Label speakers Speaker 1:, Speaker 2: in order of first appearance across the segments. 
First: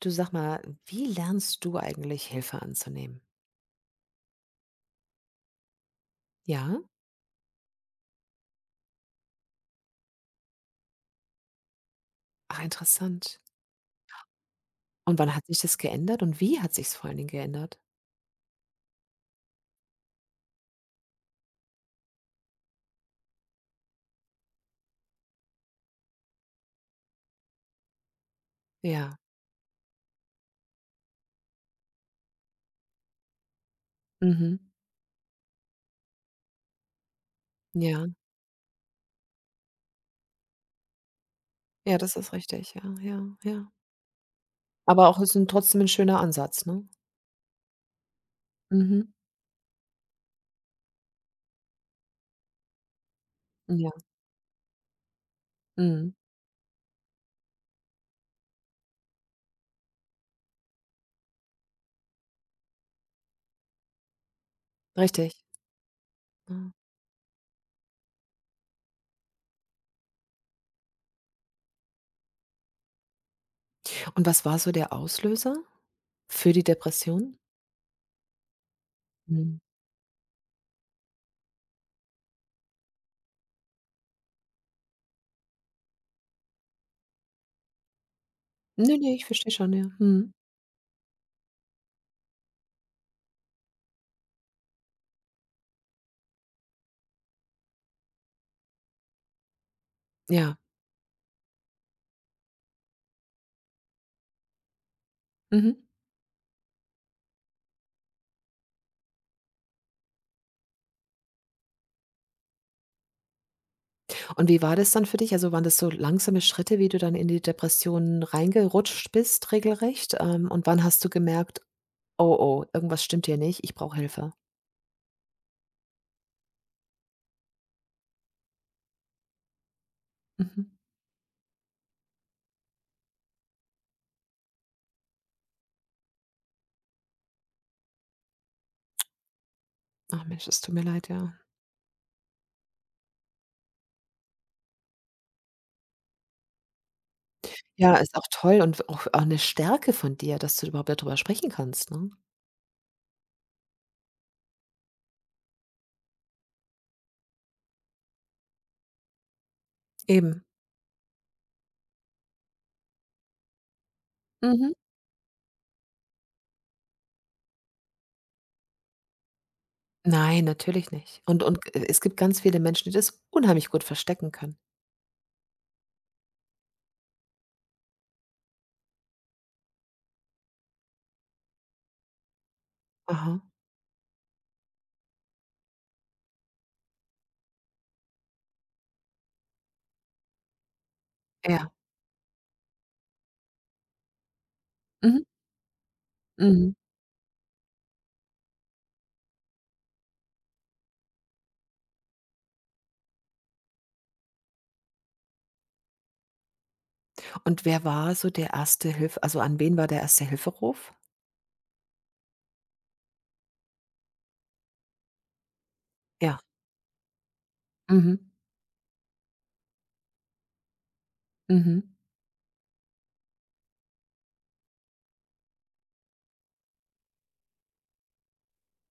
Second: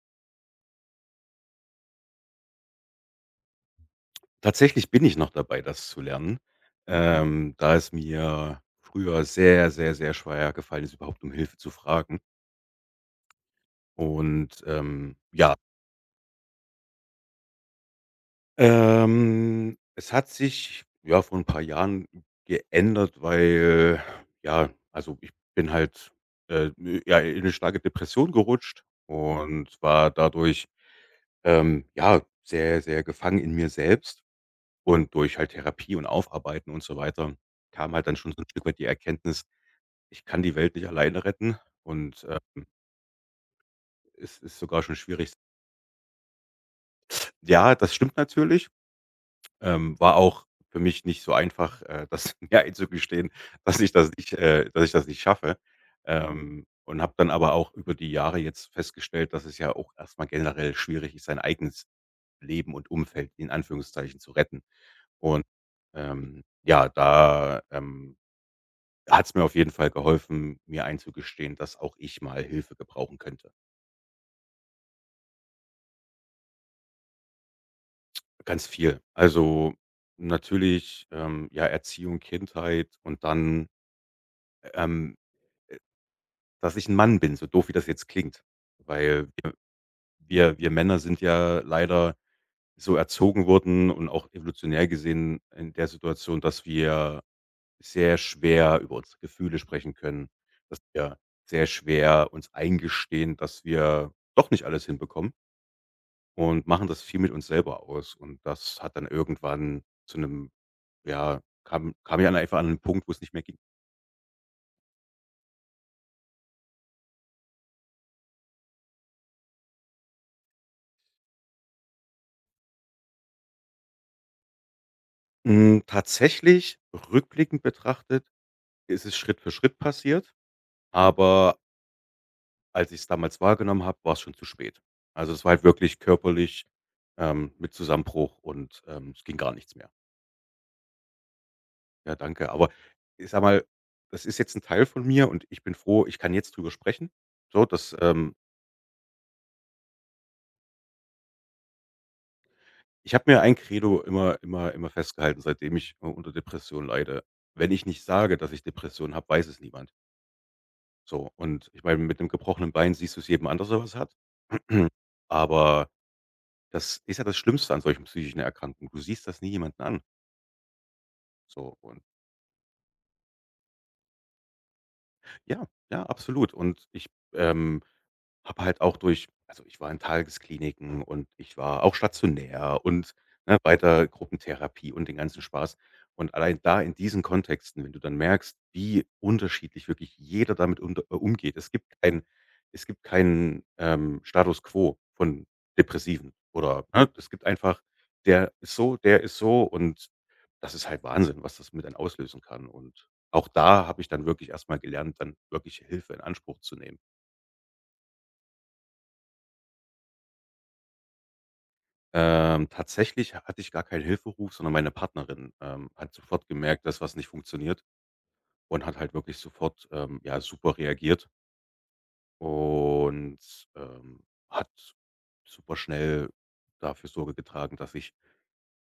Speaker 1: Du, sag mal, wie lernst du eigentlich Hilfe anzunehmen?
Speaker 2: Tatsächlich bin ich noch dabei, das zu lernen,
Speaker 1: Ja?
Speaker 2: da es mir früher sehr, sehr, sehr schwer gefallen ist, überhaupt um Hilfe zu fragen.
Speaker 1: Ach, interessant.
Speaker 2: Und, ähm,
Speaker 1: Und wann hat
Speaker 2: ja,
Speaker 1: sich das geändert und wie hat sich's vor allen Dingen geändert?
Speaker 2: Es hat sich, ja, vor ein paar Jahren geändert, weil, ja also, ich bin halt, äh, ja, in eine starke Depression gerutscht
Speaker 1: Ja.
Speaker 2: und war dadurch, ja, sehr, sehr gefangen in mir selbst.
Speaker 1: Mhm.
Speaker 2: Und durch halt Therapie und Aufarbeiten und so weiter kam halt
Speaker 1: Ja.
Speaker 2: dann schon so ein Stück weit die Erkenntnis: „Ich kann die Welt nicht alleine retten
Speaker 1: Ja, das
Speaker 2: und,
Speaker 1: ist richtig. Ja, ja, ja.
Speaker 2: es ist sogar schon
Speaker 1: Aber auch
Speaker 2: schwierig.”
Speaker 1: ist 'n trotzdem 'n schöner Ansatz, ne?
Speaker 2: Ja, das stimmt natürlich.
Speaker 1: Mhm.
Speaker 2: War auch für mich nicht so einfach, das mir einzugestehen, dass ich
Speaker 1: Ja.
Speaker 2: das nicht dass ich das nicht schaffe.
Speaker 1: Mhm.
Speaker 2: Und habe dann aber auch über die Jahre jetzt festgestellt, dass es ja auch erstmal generell schwierig ist, sein eigenes Leben und Umfeld in Anführungszeichen zu retten.
Speaker 1: Richtig.
Speaker 2: Und,
Speaker 1: Ja.
Speaker 2: ja, da, hat's mir auf jeden Fall geholfen, mir einzugestehen, dass auch ich mal Hilfe gebrauchen könnte.
Speaker 1: Und was war so der Auslöser für die Depression?
Speaker 2: Ganz viel.
Speaker 1: Mhm.
Speaker 2: Also, natürlich, ja, Erziehung, Kindheit und dann, ähm, dass ich ein Mann bin, so doof wie das jetzt klingt.
Speaker 1: Ne, ne, ich
Speaker 2: Weil
Speaker 1: verstehe
Speaker 2: wir
Speaker 1: schon, ja. Mhm.
Speaker 2: wir wir Männer sind ja leider so erzogen worden und auch evolutionär gesehen in der Situation, dass wir sehr schwer über unsere Gefühle sprechen können,
Speaker 1: Ja.
Speaker 2: dass wir sehr schwer uns eingestehen, dass wir doch nicht alles hinbekommen.
Speaker 1: Mhm.
Speaker 2: Und machen das viel mit uns selber aus. Und das hat dann irgendwann zu einem ja, kam ja einfach an einen Punkt, wo es nicht mehr ging.
Speaker 1: Und wie war das dann für dich? Also, waren das so langsame Schritte, wie du dann in die Depression reingerutscht bist regelrecht? Und wann hast du gemerkt: „Oh, oh, irgendwas stimmt hier nicht, ich brauche Hilfe?“
Speaker 2: Hm, tatsächlich, rückblickend betrachtet, ist es Schritt für Schritt passiert,
Speaker 1: Mhm.
Speaker 2: aber als ich es damals wahrgenommen habe, war es schon zu spät. Also, es war halt wirklich körperlich, mit Zusammenbruch und, es ging gar nichts mehr.
Speaker 1: Ach Mensch, es tut mir leid, ja.
Speaker 2: Ja, danke. Aber ich sage mal, das ist jetzt ein Teil von mir und ich bin froh, ich kann jetzt drüber sprechen. So, das,
Speaker 1: Ja, ist auch toll und auch 'ne Stärke von dir, dass du überhaupt darüber sprechen kannst, ne?
Speaker 2: ich habe mir ein Credo immer festgehalten, seitdem ich, unter Depression leide. Wenn ich nicht sage, dass ich Depression habe, weiß es niemand.
Speaker 1: Eben.
Speaker 2: So, und ich meine, mit 'nem gebrochenen Bein siehst du es jedem an, dass was hat.
Speaker 1: Mhm.
Speaker 2: Aber das ist ja das Schlimmste an solchen psychischen Erkrankungen. Du siehst das nie jemanden an.
Speaker 1: Nein, natürlich nicht. Und
Speaker 2: So
Speaker 1: e
Speaker 2: und
Speaker 1: es gibt ganz viele Menschen, die das unheimlich gut verstecken können.
Speaker 2: ja, ja, absolut. Und ich, ähm, habe halt auch durch also, ich war in Tageskliniken und ich war auch stationär und,
Speaker 1: Aha,
Speaker 2: ne, weiter Gruppentherapie und den ganzen Spaß. Und allein da in diesen Kontexten, wenn du dann merkst, wie unterschiedlich wirklich jeder damit unter umgeht. Es
Speaker 1: ja.
Speaker 2: gibt kein es gibt keinen, Status quo
Speaker 1: Mhm,
Speaker 2: von Depressiven
Speaker 1: mhm.
Speaker 2: oder, ne, es gibt einfach: „Der ist so, der ist so“ und das ist halt Wahnsinn, was das mit einem auslösen kann. Und auch da habe ich dann wirklich erst mal gelernt, dann wirklich Hilfe in Anspruch zu nehmen.
Speaker 1: Und wer war so der erste Hilfe? Also, an wen war der erste Hilferuf?
Speaker 2: Tatsächlich hatte ich gar keinen Hilferuf, sondern meine Partnerin, hat
Speaker 1: Ja.
Speaker 2: sofort gemerkt, dass was nicht funktioniert
Speaker 1: Mhm.
Speaker 2: und hat halt wirklich sofort, ja, super reagiert
Speaker 1: Mhm.
Speaker 2: und, ähm, hat super schnell dafür Sorge getragen, dass ich,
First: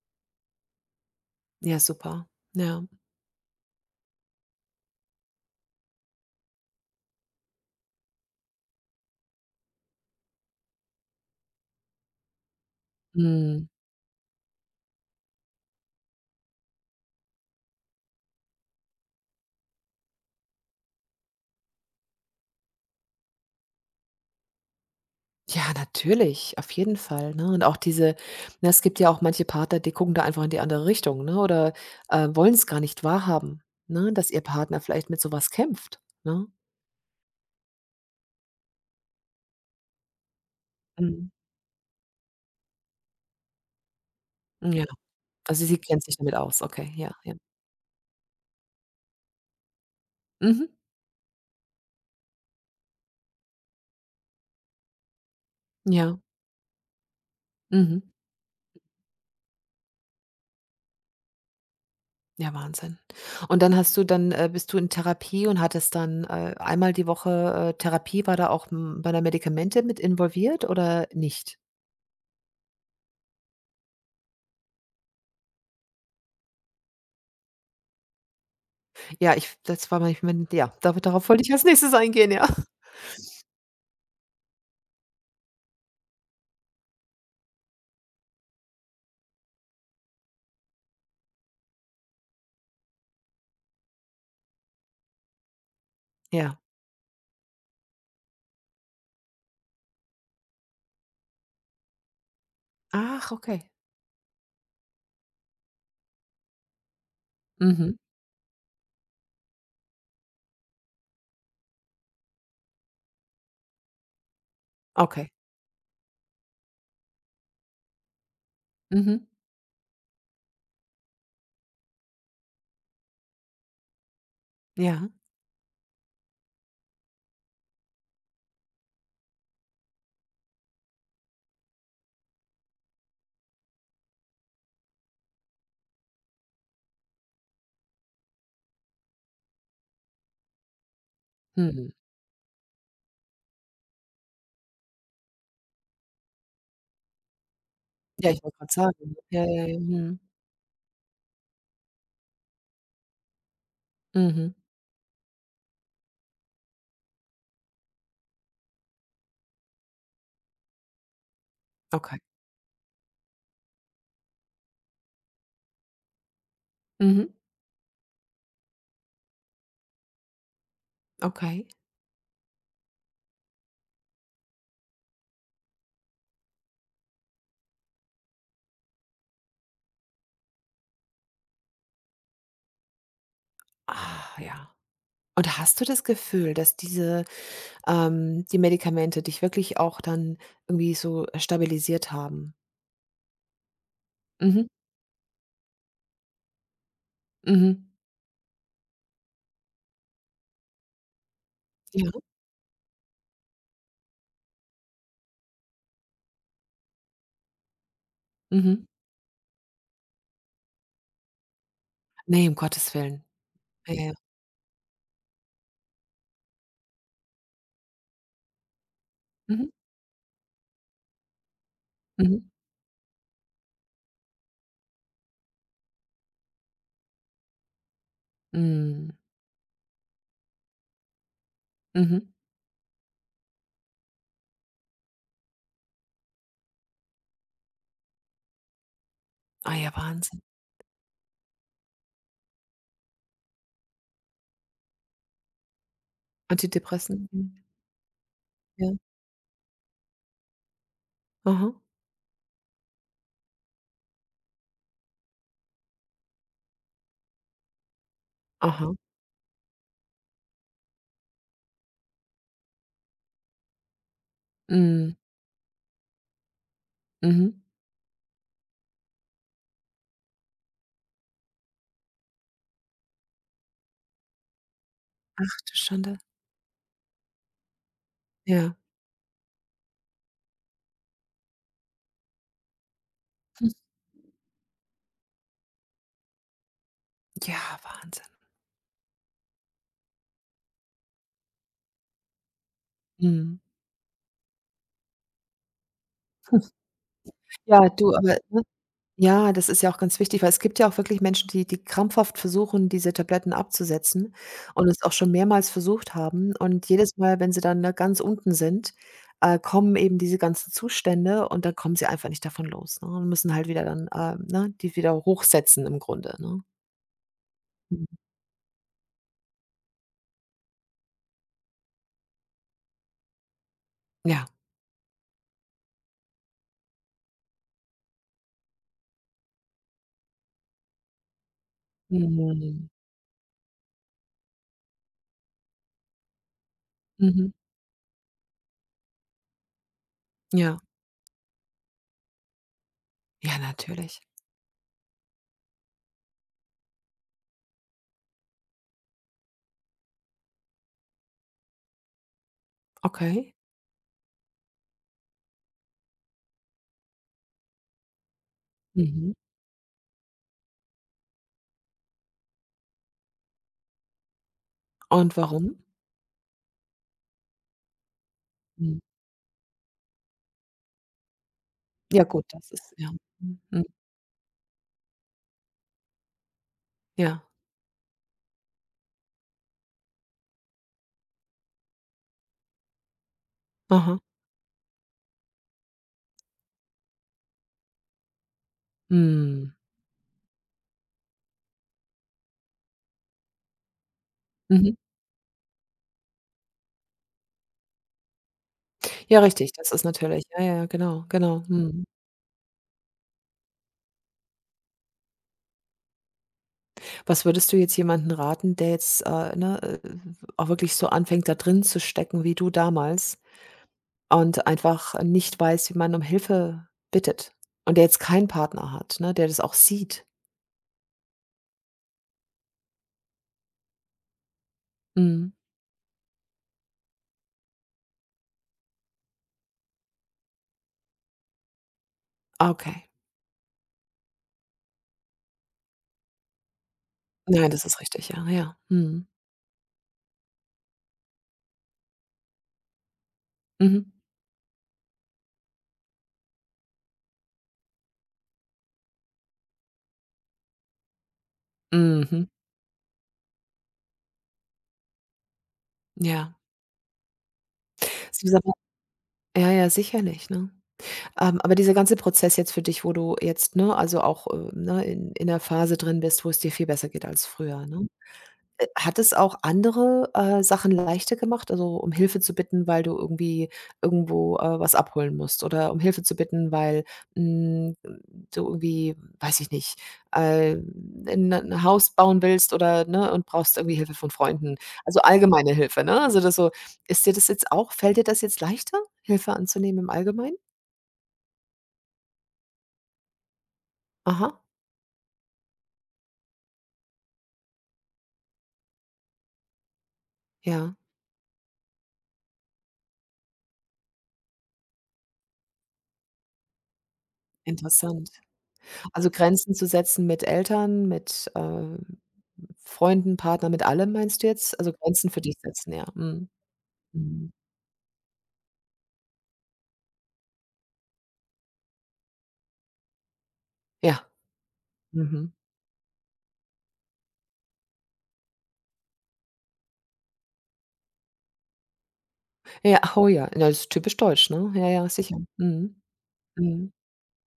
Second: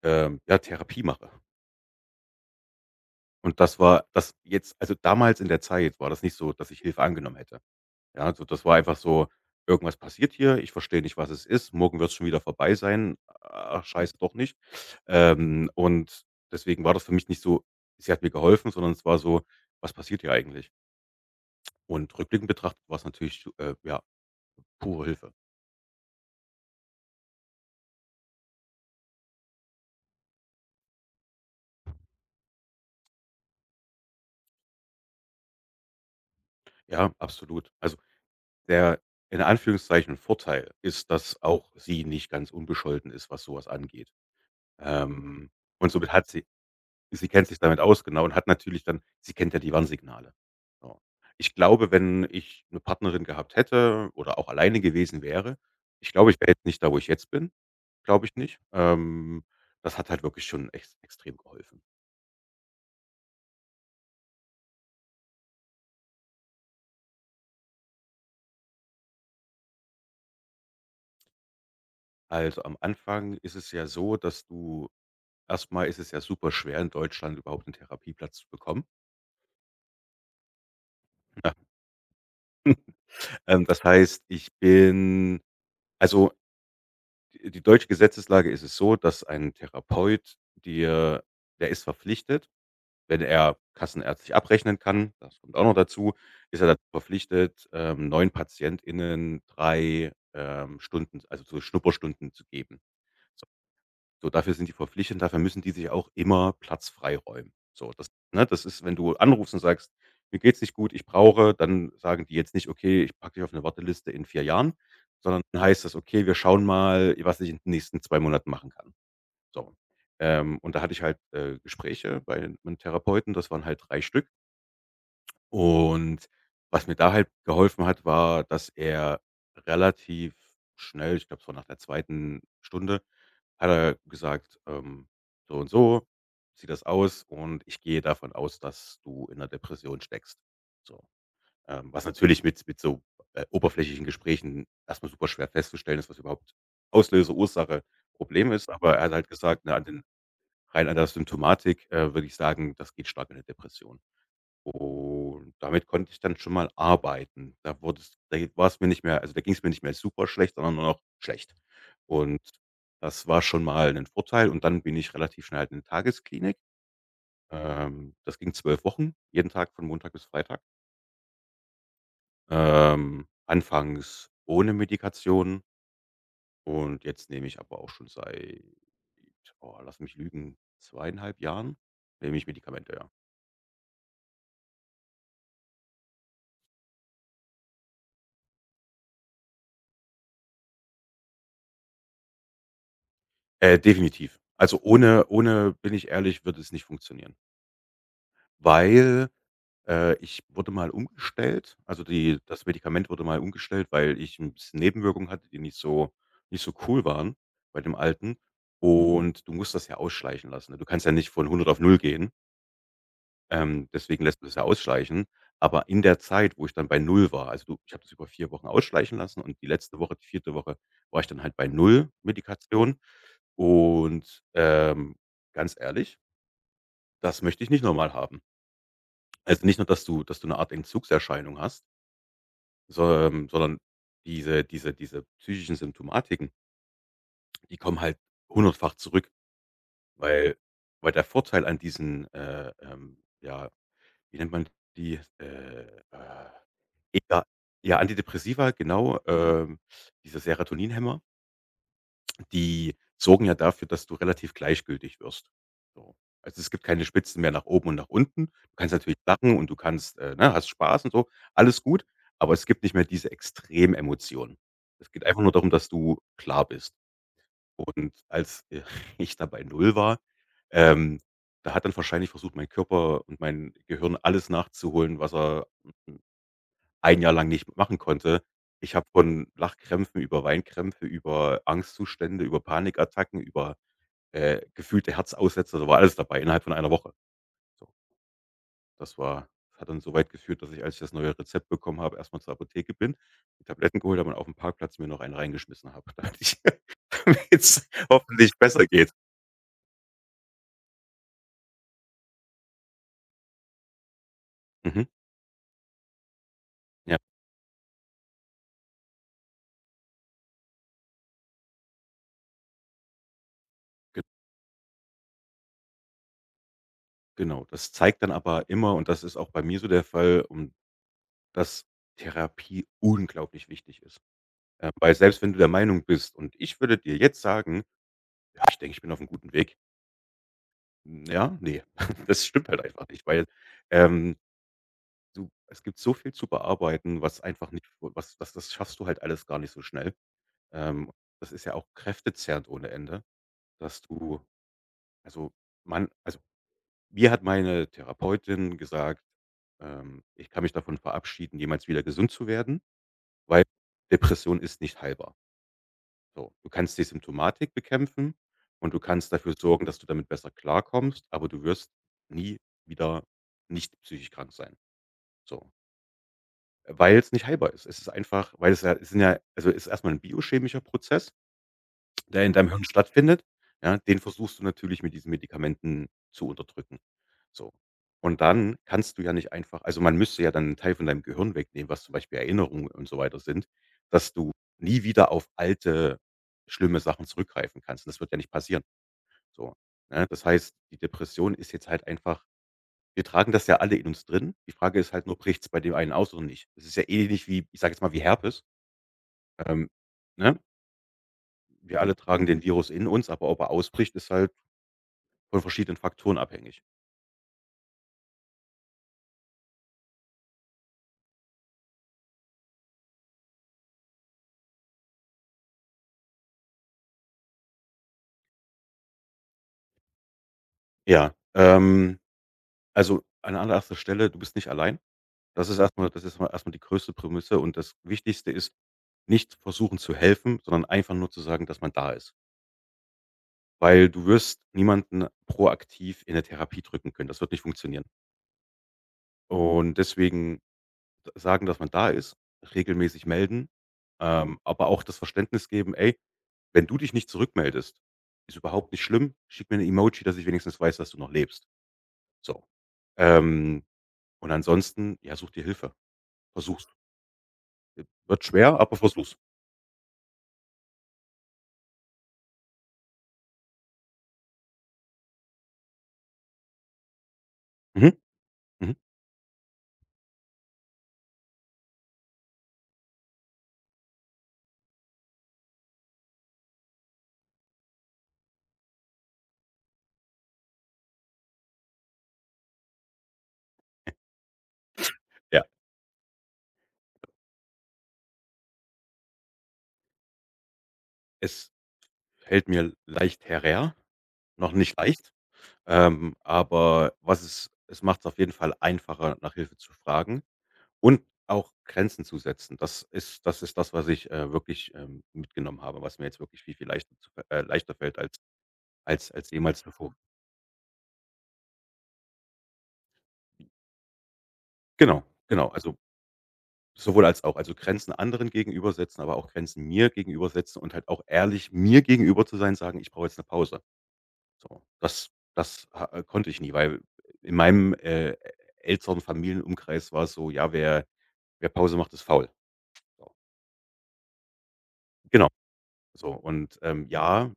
Speaker 2: ja, Therapie mache.
Speaker 1: Ja, super. Ja.
Speaker 2: Und das war das jetzt also, damals in der Zeit war das nicht so, dass ich Hilfe angenommen hätte. Ja, also das war einfach so: „Irgendwas passiert hier, ich verstehe nicht, was es ist. Morgen wird es schon wieder vorbei sein.
Speaker 1: Mhm.
Speaker 2: Ach, scheiße, doch nicht.“ Und deswegen war das für mich nicht so, sie hat mir geholfen, sondern es war so: „Was passiert hier eigentlich?“ Und rückblickend betrachtet war es natürlich, ja, pure Hilfe.
Speaker 1: Ja, natürlich, auf jeden Fall, ne? Und auch diese, ne, es gibt ja auch manche Partner, die gucken da einfach in die andere Richtung, ne, oder, wollen es gar nicht wahrhaben, ne, dass ihr Partner vielleicht mit sowas kämpft, ne?
Speaker 2: Ja, absolut. Also, der in Anführungszeichen Vorteil ist,
Speaker 1: Mhm.
Speaker 2: dass auch sie nicht ganz unbescholten ist, was sowas angeht.
Speaker 1: Ja,
Speaker 2: Ähm,
Speaker 1: also sie
Speaker 2: und
Speaker 1: kennt
Speaker 2: somit
Speaker 1: sich
Speaker 2: hat
Speaker 1: damit
Speaker 2: sie
Speaker 1: aus. Okay, ja,
Speaker 2: sie
Speaker 1: ja.
Speaker 2: kennt sich damit aus, genau, und hat natürlich dann sie kennt ja die Warnsignale.
Speaker 1: Mhm.
Speaker 2: So. Ich glaube, wenn ich 'ne Partnerin gehabt hätte oder auch alleine gewesen wäre ich
Speaker 1: Ja.
Speaker 2: glaube, ich wäre jetzt nicht da, wo ich jetzt bin,
Speaker 1: Mhm.
Speaker 2: glaube ich nicht. Das hat halt wirklich schon ex extrem geholfen.
Speaker 1: Ja, Wahnsinn. Und dann hast du dann, bist du in Therapie und hattest dann, einmal die Woche, Therapie. War da auch, waren da Medikamente mit involviert oder nicht?
Speaker 2: Also, am Anfang ist es ja so, dass du erst mal ist es ja super schwer, in Deutschland überhaupt 'n Therapieplatz zu bekommen.
Speaker 1: Ja, ich das war mein ja, da darauf wollte ich als Nächstes eingehen, ja.
Speaker 2: Das heißt, ich bin also, die deutsche Gesetzeslage ist es so, dass ein Therapeut dir der ist verpflichtet wenn er kassenärztlich abrechnen kann, das kommt auch noch dazu,
Speaker 1: Ja.
Speaker 2: ist er dazu verpflichtet, 9 PatientInnen 3 Stunden, also so Schnupperstunden zu geben.
Speaker 1: Ach,
Speaker 2: So,
Speaker 1: okay.
Speaker 2: so dafür sind die verpflichtet dafür müssen die sich auch immer Platz freiräumen. So,
Speaker 1: Mhm.
Speaker 2: das ne, das ist, wenn du anrufst und sagst: „Mir geht's nicht gut, ich brauche“ dann sagen die jetzt nicht: „Okay, ich packe dich auf eine Warteliste in 4 Jahren“,
Speaker 1: Okay.
Speaker 2: sondern dann heißt das: „Okay, wir schauen mal, was ich in den nächsten 2 Monaten machen kann.“
Speaker 1: Mhm.
Speaker 2: So. Und da hatte ich halt, Gespräche bei meinem Therapeuten, das waren halt 3 Stück.
Speaker 1: Ja.
Speaker 2: Und was mir da halt geholfen hat, war, dass er relativ schnell, ich glaube, es war nach der zweiten Stunde, hat er gesagt, „So und so sieht das aus und ich gehe davon aus, dass du in 'ner Depression steckst.“ So,
Speaker 1: Mhm.
Speaker 2: was natürlich mit mit oberflächlichen Gesprächen erstmal super schwer festzustellen ist, was überhaupt Auslöser, Ursache,
Speaker 1: Ja, ich
Speaker 2: Problem
Speaker 1: wollte
Speaker 2: ist.
Speaker 1: grad
Speaker 2: Aber er hat
Speaker 1: sagen.
Speaker 2: halt
Speaker 1: Ja,
Speaker 2: gesagt,
Speaker 1: ja,
Speaker 2: ne,
Speaker 1: ja.
Speaker 2: an den
Speaker 1: Mhm.
Speaker 2: rein an der Symptomatik, würde ich sagen, das geht stark in eine Depression.
Speaker 1: Mhm.
Speaker 2: Und damit konnte ich dann schon mal arbeiten. Da wurde es da war es mir nicht mehr also, da ging es mir nicht mehr super schlecht, sondern nur noch schlecht.
Speaker 1: Okay.
Speaker 2: Und das war schon mal 'nen Vorteil und dann bin ich relativ schnell halt in eine Tagesklinik.
Speaker 1: Mhm.
Speaker 2: Das ging 12 Wochen, jeden Tag von Montag bis Freitag.
Speaker 1: Okay.
Speaker 2: Anfangs ohne Medikation und jetzt nehme ich aber auch schon seit, oh, lass mich lügen, zweieinhalb Jahren nehme ich Medikamente, ja.
Speaker 1: Ah, ja. Und hast du das Gefühl, dass die Medikamente dich wirklich auch dann irgendwie so stabilisiert haben?
Speaker 2: Definitiv.
Speaker 1: Mhm.
Speaker 2: Also, ohne bin ich ehrlich, würde es nicht funktionieren,
Speaker 1: Mhm.
Speaker 2: weil, ich wurde mal umgestellt. Also,
Speaker 1: Ja.
Speaker 2: die das Medikament wurde mal umgestellt, weil ich 'n bisschen Nebenwirkungen hatte, die nicht so nicht so cool waren bei dem alten.
Speaker 1: Mhm.
Speaker 2: Und du musst das ja ausschleichen lassen, ne? Du kannst ja nicht von 100 auf null gehen.
Speaker 1: Ne, um Gottes Willen. Ja, ja.
Speaker 2: Deswegen lässt du das ja ausschleichen. Aber in der Zeit, wo ich dann bei Null war also, du ich habe das über 4 Wochen ausschleichen lassen und die
Speaker 1: Mhm.
Speaker 2: letzte Woche, die vierte Woche, war ich dann halt bei Null
Speaker 1: Mhm.
Speaker 2: Medikation. Und, ganz ehrlich, das möchte ich nicht noch haben.
Speaker 1: Hm.
Speaker 2: Also, nicht nur, dass du eine Art Entzugserscheinung hast,
Speaker 1: Mhm.
Speaker 2: so sondern diese psychischen Symptomatiken, die kommen halt hundertfach zurück,
Speaker 1: Ah ja, Wahnsinn.
Speaker 2: weil weil der Vorteil an diesen, ja wie nennt man die?
Speaker 1: Antidepressen.
Speaker 2: Ja, ja, Antidepressiva,
Speaker 1: Ja.
Speaker 2: genau, Mhm. Diese Serotoninhemmer,
Speaker 1: Aha,
Speaker 2: die sorgen ja dafür, dass du relativ gleichgültig wirst. So. Also, es gibt keine Spitzen mehr nach oben und nach unten. Du kannst
Speaker 1: aha.
Speaker 2: natürlich lachen und du kannst, ne, hast Spaß und so, alles gut, aber es gibt nicht mehr diese Extrememotionen. Es
Speaker 1: Mhm,
Speaker 2: geht einfach nur darum, dass du klar bist.
Speaker 1: mhm.
Speaker 2: Und als, ich da bei 0 war, ähm, da hat dann wahrscheinlich versucht, mein Körper und mein Gehirn alles nachzuholen, was
Speaker 1: Ach
Speaker 2: er
Speaker 1: du Schande.
Speaker 2: ein Jahr lang nicht machen konnte.
Speaker 1: Ja.
Speaker 2: Ich habe von Lachkrämpfen über Weinkrämpfe, über Angstzustände, über Panikattacken, über, gefühlte Herzaussetzer, da war alles dabei innerhalb von einer Woche.
Speaker 1: Ja,
Speaker 2: So,
Speaker 1: Wahnsinn.
Speaker 2: das war das hat dann so weit geführt, dass ich, als ich das neue Rezept bekommen habe, erstmal zur Apotheke bin,
Speaker 1: Mhm.
Speaker 2: die Tabletten geholt habe und auf dem Parkplatz mir noch einen reingeschmissen habe, damit ich jetzt
Speaker 1: Ja, du, aber
Speaker 2: hoffentlich
Speaker 1: ne?
Speaker 2: besser geht.
Speaker 1: Ja, das ist ja auch ganz wichtig, weil es gibt ja auch wirklich Menschen, die krampfhaft versuchen, diese Tabletten abzusetzen und es
Speaker 2: Mhm,
Speaker 1: auch schon mehrmals versucht haben. Und jedes
Speaker 2: ja,
Speaker 1: Mal, wenn sie dann da ganz unten sind, kommen eben diese ganzen Zustände und dann kommen sie einfach nicht davon los, ne, und müssen halt wieder dann,
Speaker 2: genau.
Speaker 1: ne, die wieder hochsetzen im Grunde, ne?
Speaker 2: Genau, das
Speaker 1: Mhm.
Speaker 2: zeigt dann aber immer und das ist auch bei mir so der Fall, um dass Therapie unglaublich wichtig ist.
Speaker 1: Ja.
Speaker 2: Weil selbst wenn du der Meinung bist und ich würde dir jetzt sagen: „Ja, ich denke, ich bin auf einem guten Weg.“ hm, ja, nee, das stimmt halt
Speaker 1: Mhm.
Speaker 2: einfach nicht, weil, ähm, du es gibt so viel zu bearbeiten, was
Speaker 1: Mhm.
Speaker 2: einfach nicht was was das schaffst du halt alles gar nicht so schnell.
Speaker 1: Ja.
Speaker 2: Ähm, Das ist ja auch kräftezehrend ohne Ende,
Speaker 1: Ja,
Speaker 2: dass
Speaker 1: natürlich.
Speaker 2: du also, man also mir hat meine Therapeutin gesagt, ich kann mich davon verabschieden, jemals wieder gesund zu werden,
Speaker 1: Okay.
Speaker 2: weil Depression ist nicht heilbar. So, du kannst die Symptomatik bekämpfen und du kannst
Speaker 1: Mhm.
Speaker 2: dafür sorgen, dass du damit besser klarkommst, aber du wirst nie wieder nicht psychisch krank sein.
Speaker 1: Und
Speaker 2: So,
Speaker 1: warum?
Speaker 2: weil es nicht heilbar ist. Es ist einfach, weil es ja,
Speaker 1: Mhm.
Speaker 2: es sind ja, also es ist erstmal ein biochemischer Prozess
Speaker 1: Ja
Speaker 2: der
Speaker 1: gut,
Speaker 2: in deinem
Speaker 1: das
Speaker 2: Hirn
Speaker 1: ist ja.
Speaker 2: stattfindet,
Speaker 1: Mhm, mhm.
Speaker 2: ja, den versuchst du natürlich mit diesen Medikamenten zu unterdrücken.
Speaker 1: Ja.
Speaker 2: So. Und dann kannst du ja nicht einfach also, man müsste ja dann einen Teil von deinem Gehirn wegnehmen, was zum Beispiel Erinnerungen und so weiter sind,
Speaker 1: Aha.
Speaker 2: dass du nie wieder auf alte, schlimme Sachen zurückgreifen kannst. Und das wird ja nicht passieren,
Speaker 1: Mhm.
Speaker 2: so, ne? Das heißt, die Depression ist jetzt halt einfach, wir tragen das ja alle in uns drin. Die
Speaker 1: Mhm.
Speaker 2: Frage ist halt nur, bricht es bei dem einen aus oder nicht? Das ist ja ähnlich wie, ich sage jetzt mal, wie Herpes,
Speaker 1: Ja, richtig,
Speaker 2: ähm,
Speaker 1: das ist natürlich
Speaker 2: ne?
Speaker 1: ja, ja, ja, genau, genau.
Speaker 2: Wir
Speaker 1: Mhm.
Speaker 2: alle tragen den Virus in uns, aber ob er ausbricht, ist halt von verschiedenen Faktoren abhängig.
Speaker 1: Was würdest du jetzt jemanden raten, der jetzt, auch wirklich so anfängt, da drin zu stecken wie du damals und einfach nicht weiß, wie man um Hilfe bittet und der jetzt keinen Partner hat, ne, der das auch sieht?
Speaker 2: Ja, also an allererster Stelle, du bist nicht allein.
Speaker 1: Mhm.
Speaker 2: Das ist erstmal, das ist mal erst die größte Prämisse, und das Wichtigste ist, nicht versuchen zu helfen, sondern einfach nur zu sagen, dass man da ist.
Speaker 1: Ah, okay.
Speaker 2: Weil du wirst niemanden proaktiv in der Therapie drücken können. Das wird nicht
Speaker 1: Nein, das ist
Speaker 2: funktionieren.
Speaker 1: richtig, ja, ja. Mhm.
Speaker 2: Und deswegen sagen, dass man da ist, regelmäßig melden,
Speaker 1: Mhm.
Speaker 2: aber auch das Verständnis geben: „Ey, wenn du dich nicht zurückmeldest, ist überhaupt nicht schlimm. Schick mir eine Emoji, dass ich wenigstens weiß, dass du noch lebst.“
Speaker 1: Mhm.
Speaker 2: So, ähm und ansonsten, ja, such dir Hilfe.
Speaker 1: Ja.
Speaker 2: Versuch's. Wird
Speaker 1: Sie sagen
Speaker 2: schwer, aber versuch's.
Speaker 1: ja, ja, sicherlich, ne? Aber dieser ganze Prozess jetzt für dich, wo du jetzt, ne, also auch, ne, in der Phase drin bist, wo es dir viel besser geht als früher, ne?
Speaker 2: Mhm, mhm.
Speaker 1: Hat es auch andere, Sachen leichter gemacht? Also, um Hilfe zu bitten, weil du irgendwie irgendwo, was abholen musst oder um Hilfe zu bitten, weil, hm, du irgendwie, weiß ich nicht, äh, 'n Haus bauen willst oder ne, und brauchst irgendwie Hilfe von Freunden. Also,
Speaker 2: Ja,
Speaker 1: allgemeine Hilfe, ne? Also, das so, ist dir das jetzt auch, fällt dir das jetzt leichter, Hilfe anzunehmen im Allgemeinen?
Speaker 2: es fällt mir leicht herer,
Speaker 1: Aha,
Speaker 2: noch nicht leicht, aber was es macht es auf jeden Fall einfacher, nach Hilfe zu fragen
Speaker 1: ja.
Speaker 2: und auch Grenzen zu setzen. Das ist das, was ich, wirklich, mitgenommen habe, was mir jetzt wirklich viel, viel leichter zu leichter fällt
Speaker 1: Interessant.
Speaker 2: als
Speaker 1: Also,
Speaker 2: als
Speaker 1: Grenzen
Speaker 2: jemals
Speaker 1: zu
Speaker 2: zuvor.
Speaker 1: setzen mit Eltern, mit, Freunden, Partner, mit allem meinst du jetzt? Also,
Speaker 2: Genau,
Speaker 1: Grenzen für dich
Speaker 2: genau.
Speaker 1: setzen,
Speaker 2: Also
Speaker 1: ja. Mhm.
Speaker 2: sowohl als
Speaker 1: Mhm.
Speaker 2: auch. Also, Grenzen anderen gegenüber setzen, aber auch Grenzen mir gegenüber setzen und halt auch ehrlich mir gegenüber zu sein, sagen: „Ich brauche jetzt eine Pause.“
Speaker 1: Ja.
Speaker 2: So, das
Speaker 1: Mhm.
Speaker 2: das ha konnte ich nie, weil in meinem, älteren Familienumkreis war es so: „Ja, wer Pause macht, ist faul.“
Speaker 1: Ja, oh
Speaker 2: So,
Speaker 1: ja. Ja, das ist typisch deutsch, ne? Ja, ja, sicher.
Speaker 2: genau,
Speaker 1: Mhm.
Speaker 2: so und,
Speaker 1: Mhm.
Speaker 2: ja,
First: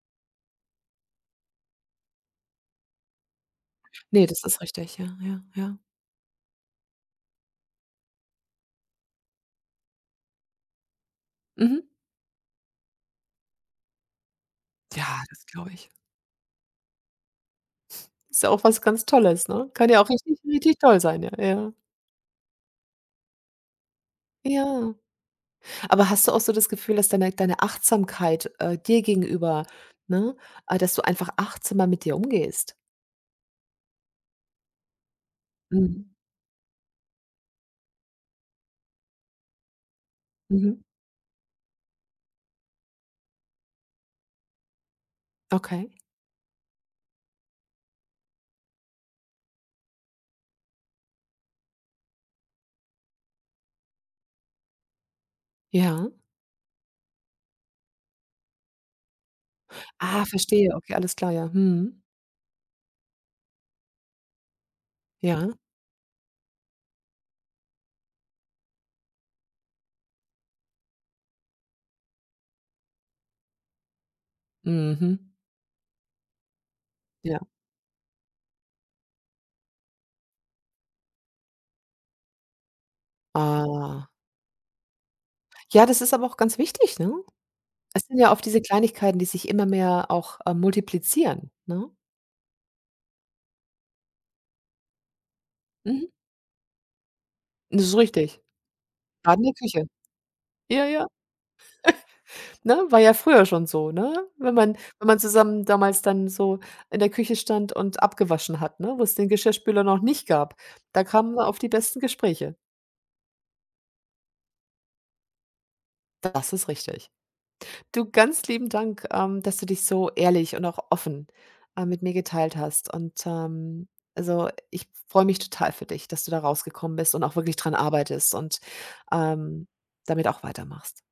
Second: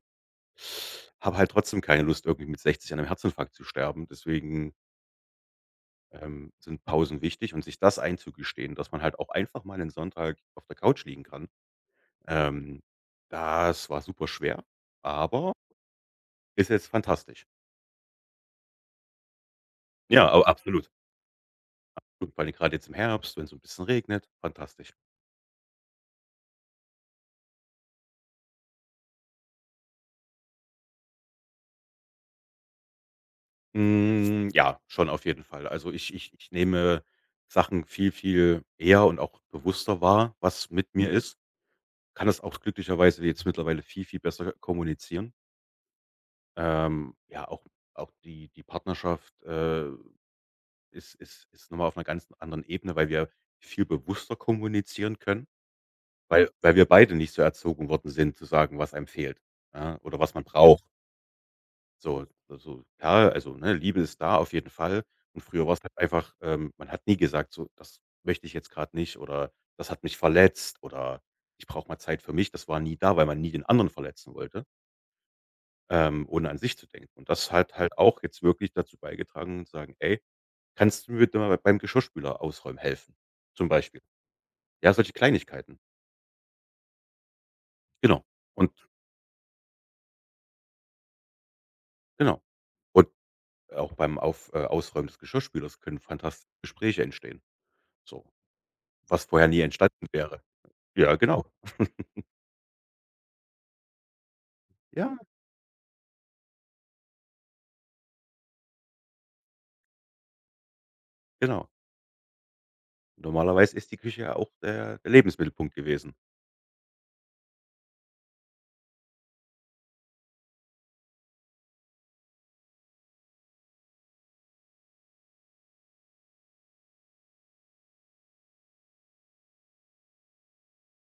Speaker 2: habe halt trotzdem keine Lust, irgendwie mit 60 an einem Herzinfarkt zu sterben.
Speaker 1: Ne, das ist
Speaker 2: Deswegen,
Speaker 1: richtig. Ja, ja, ja.
Speaker 2: sind Pausen wichtig und sich das einzugestehen, dass man halt auch einfach mal einen Sonntag auf der Couch liegen kann.
Speaker 1: Mhm.
Speaker 2: Ähm, das war super schwer,
Speaker 1: Ja, das
Speaker 2: aber
Speaker 1: glaube ich.
Speaker 2: ist jetzt fantastisch.
Speaker 1: Ist ja auch was ganz Tolles, ne? Kann ja auch
Speaker 2: Ja,
Speaker 1: richtig,
Speaker 2: aber
Speaker 1: richtig
Speaker 2: absolut.
Speaker 1: toll sein, ja, ja.
Speaker 2: Und vor allem grade jetzt im Herbst, wenn's so ein bisschen regnet, fantastisch.
Speaker 1: Ja. Aber hast du auch so das Gefühl, dass deine Achtsamkeit, dir gegenüber, ne, dass du einfach achtsamer mit dir umgehst?
Speaker 2: Hm, ja, schon auf jeden Fall. Also,
Speaker 1: Mhm.
Speaker 2: ich nehme Sachen viel, viel eher und auch bewusster wahr, was
Speaker 1: Mhm.
Speaker 2: mit mir ist. Kann das auch glücklicherweise jetzt mittlerweile viel, viel besser kommunizieren.
Speaker 1: Okay,
Speaker 2: Ja, auch die die Partnerschaft, ist nochmal auf einer ganz anderen Ebene, weil wir viel bewusster kommunizieren können.
Speaker 1: ja.
Speaker 2: Weil wir beide nicht so erzogen worden sind, zu sagen, was einem fehlt, ja, oder
Speaker 1: Ah,
Speaker 2: was man
Speaker 1: verstehe.
Speaker 2: braucht.
Speaker 1: Okay, alles klar, ja. Mhm.
Speaker 2: So so ja, also, ne, Liebe ist da auf jeden Fall. Und
Speaker 1: Ja.
Speaker 2: früher war's halt einfach, man hat nie gesagt so: „Das möchte ich jetzt grad nicht“ oder „Das hat mich verletzt“ oder „Ich brauche mal Zeit für mich.“ Das war nie da, weil man nie den anderen verletzen wollte,
Speaker 1: Mhm.
Speaker 2: ohne an sich zu denken. Und
Speaker 1: Ja.
Speaker 2: das hat halt auch jetzt wirklich dazu beigetragen zu sagen: „Ey, kannst du mir bitte mal beim Geschirrspüler ausräumen helfen?“ Zum Beispiel.
Speaker 1: Ah.
Speaker 2: Ja, solche Kleinigkeiten.
Speaker 1: Ja, das ist aber auch ganz wichtig, ne? Es sind
Speaker 2: Genau.
Speaker 1: ja oft diese
Speaker 2: Und
Speaker 1: Kleinigkeiten, die sich immer mehr auch, multiplizieren, ne?
Speaker 2: genau. Und auch beim auf Ausräumen des Geschirrspülers können
Speaker 1: Mhm.
Speaker 2: fantastische Gespräche entstehen,
Speaker 1: Das ist
Speaker 2: so,
Speaker 1: richtig.
Speaker 2: was
Speaker 1: Grad in
Speaker 2: vorher
Speaker 1: der
Speaker 2: nie
Speaker 1: Küche.
Speaker 2: entstanden wäre.
Speaker 1: Ja, ja.
Speaker 2: Ja, genau.
Speaker 1: Ne? War ja früher schon so, ne? Wenn man, wenn
Speaker 2: Ja,
Speaker 1: man zusammen damals dann so in der Küche stand und abgewaschen hat, ne, wo es den Geschirrspüler noch nicht gab. Da kamen wir auf
Speaker 2: genau.
Speaker 1: die besten Gespräche.
Speaker 2: Normalerweise ist die Küche ja auch der Lebensmittelpunkt gewesen.
Speaker 1: Das ist richtig. Du, ganz lieben Dank, dass du dich so ehrlich und auch offen, mit mir geteilt hast. Und, also, ich freue mich total für dich, dass du da rausgekommen bist und auch wirklich dran arbeitest und, ähm, damit auch weitermachst.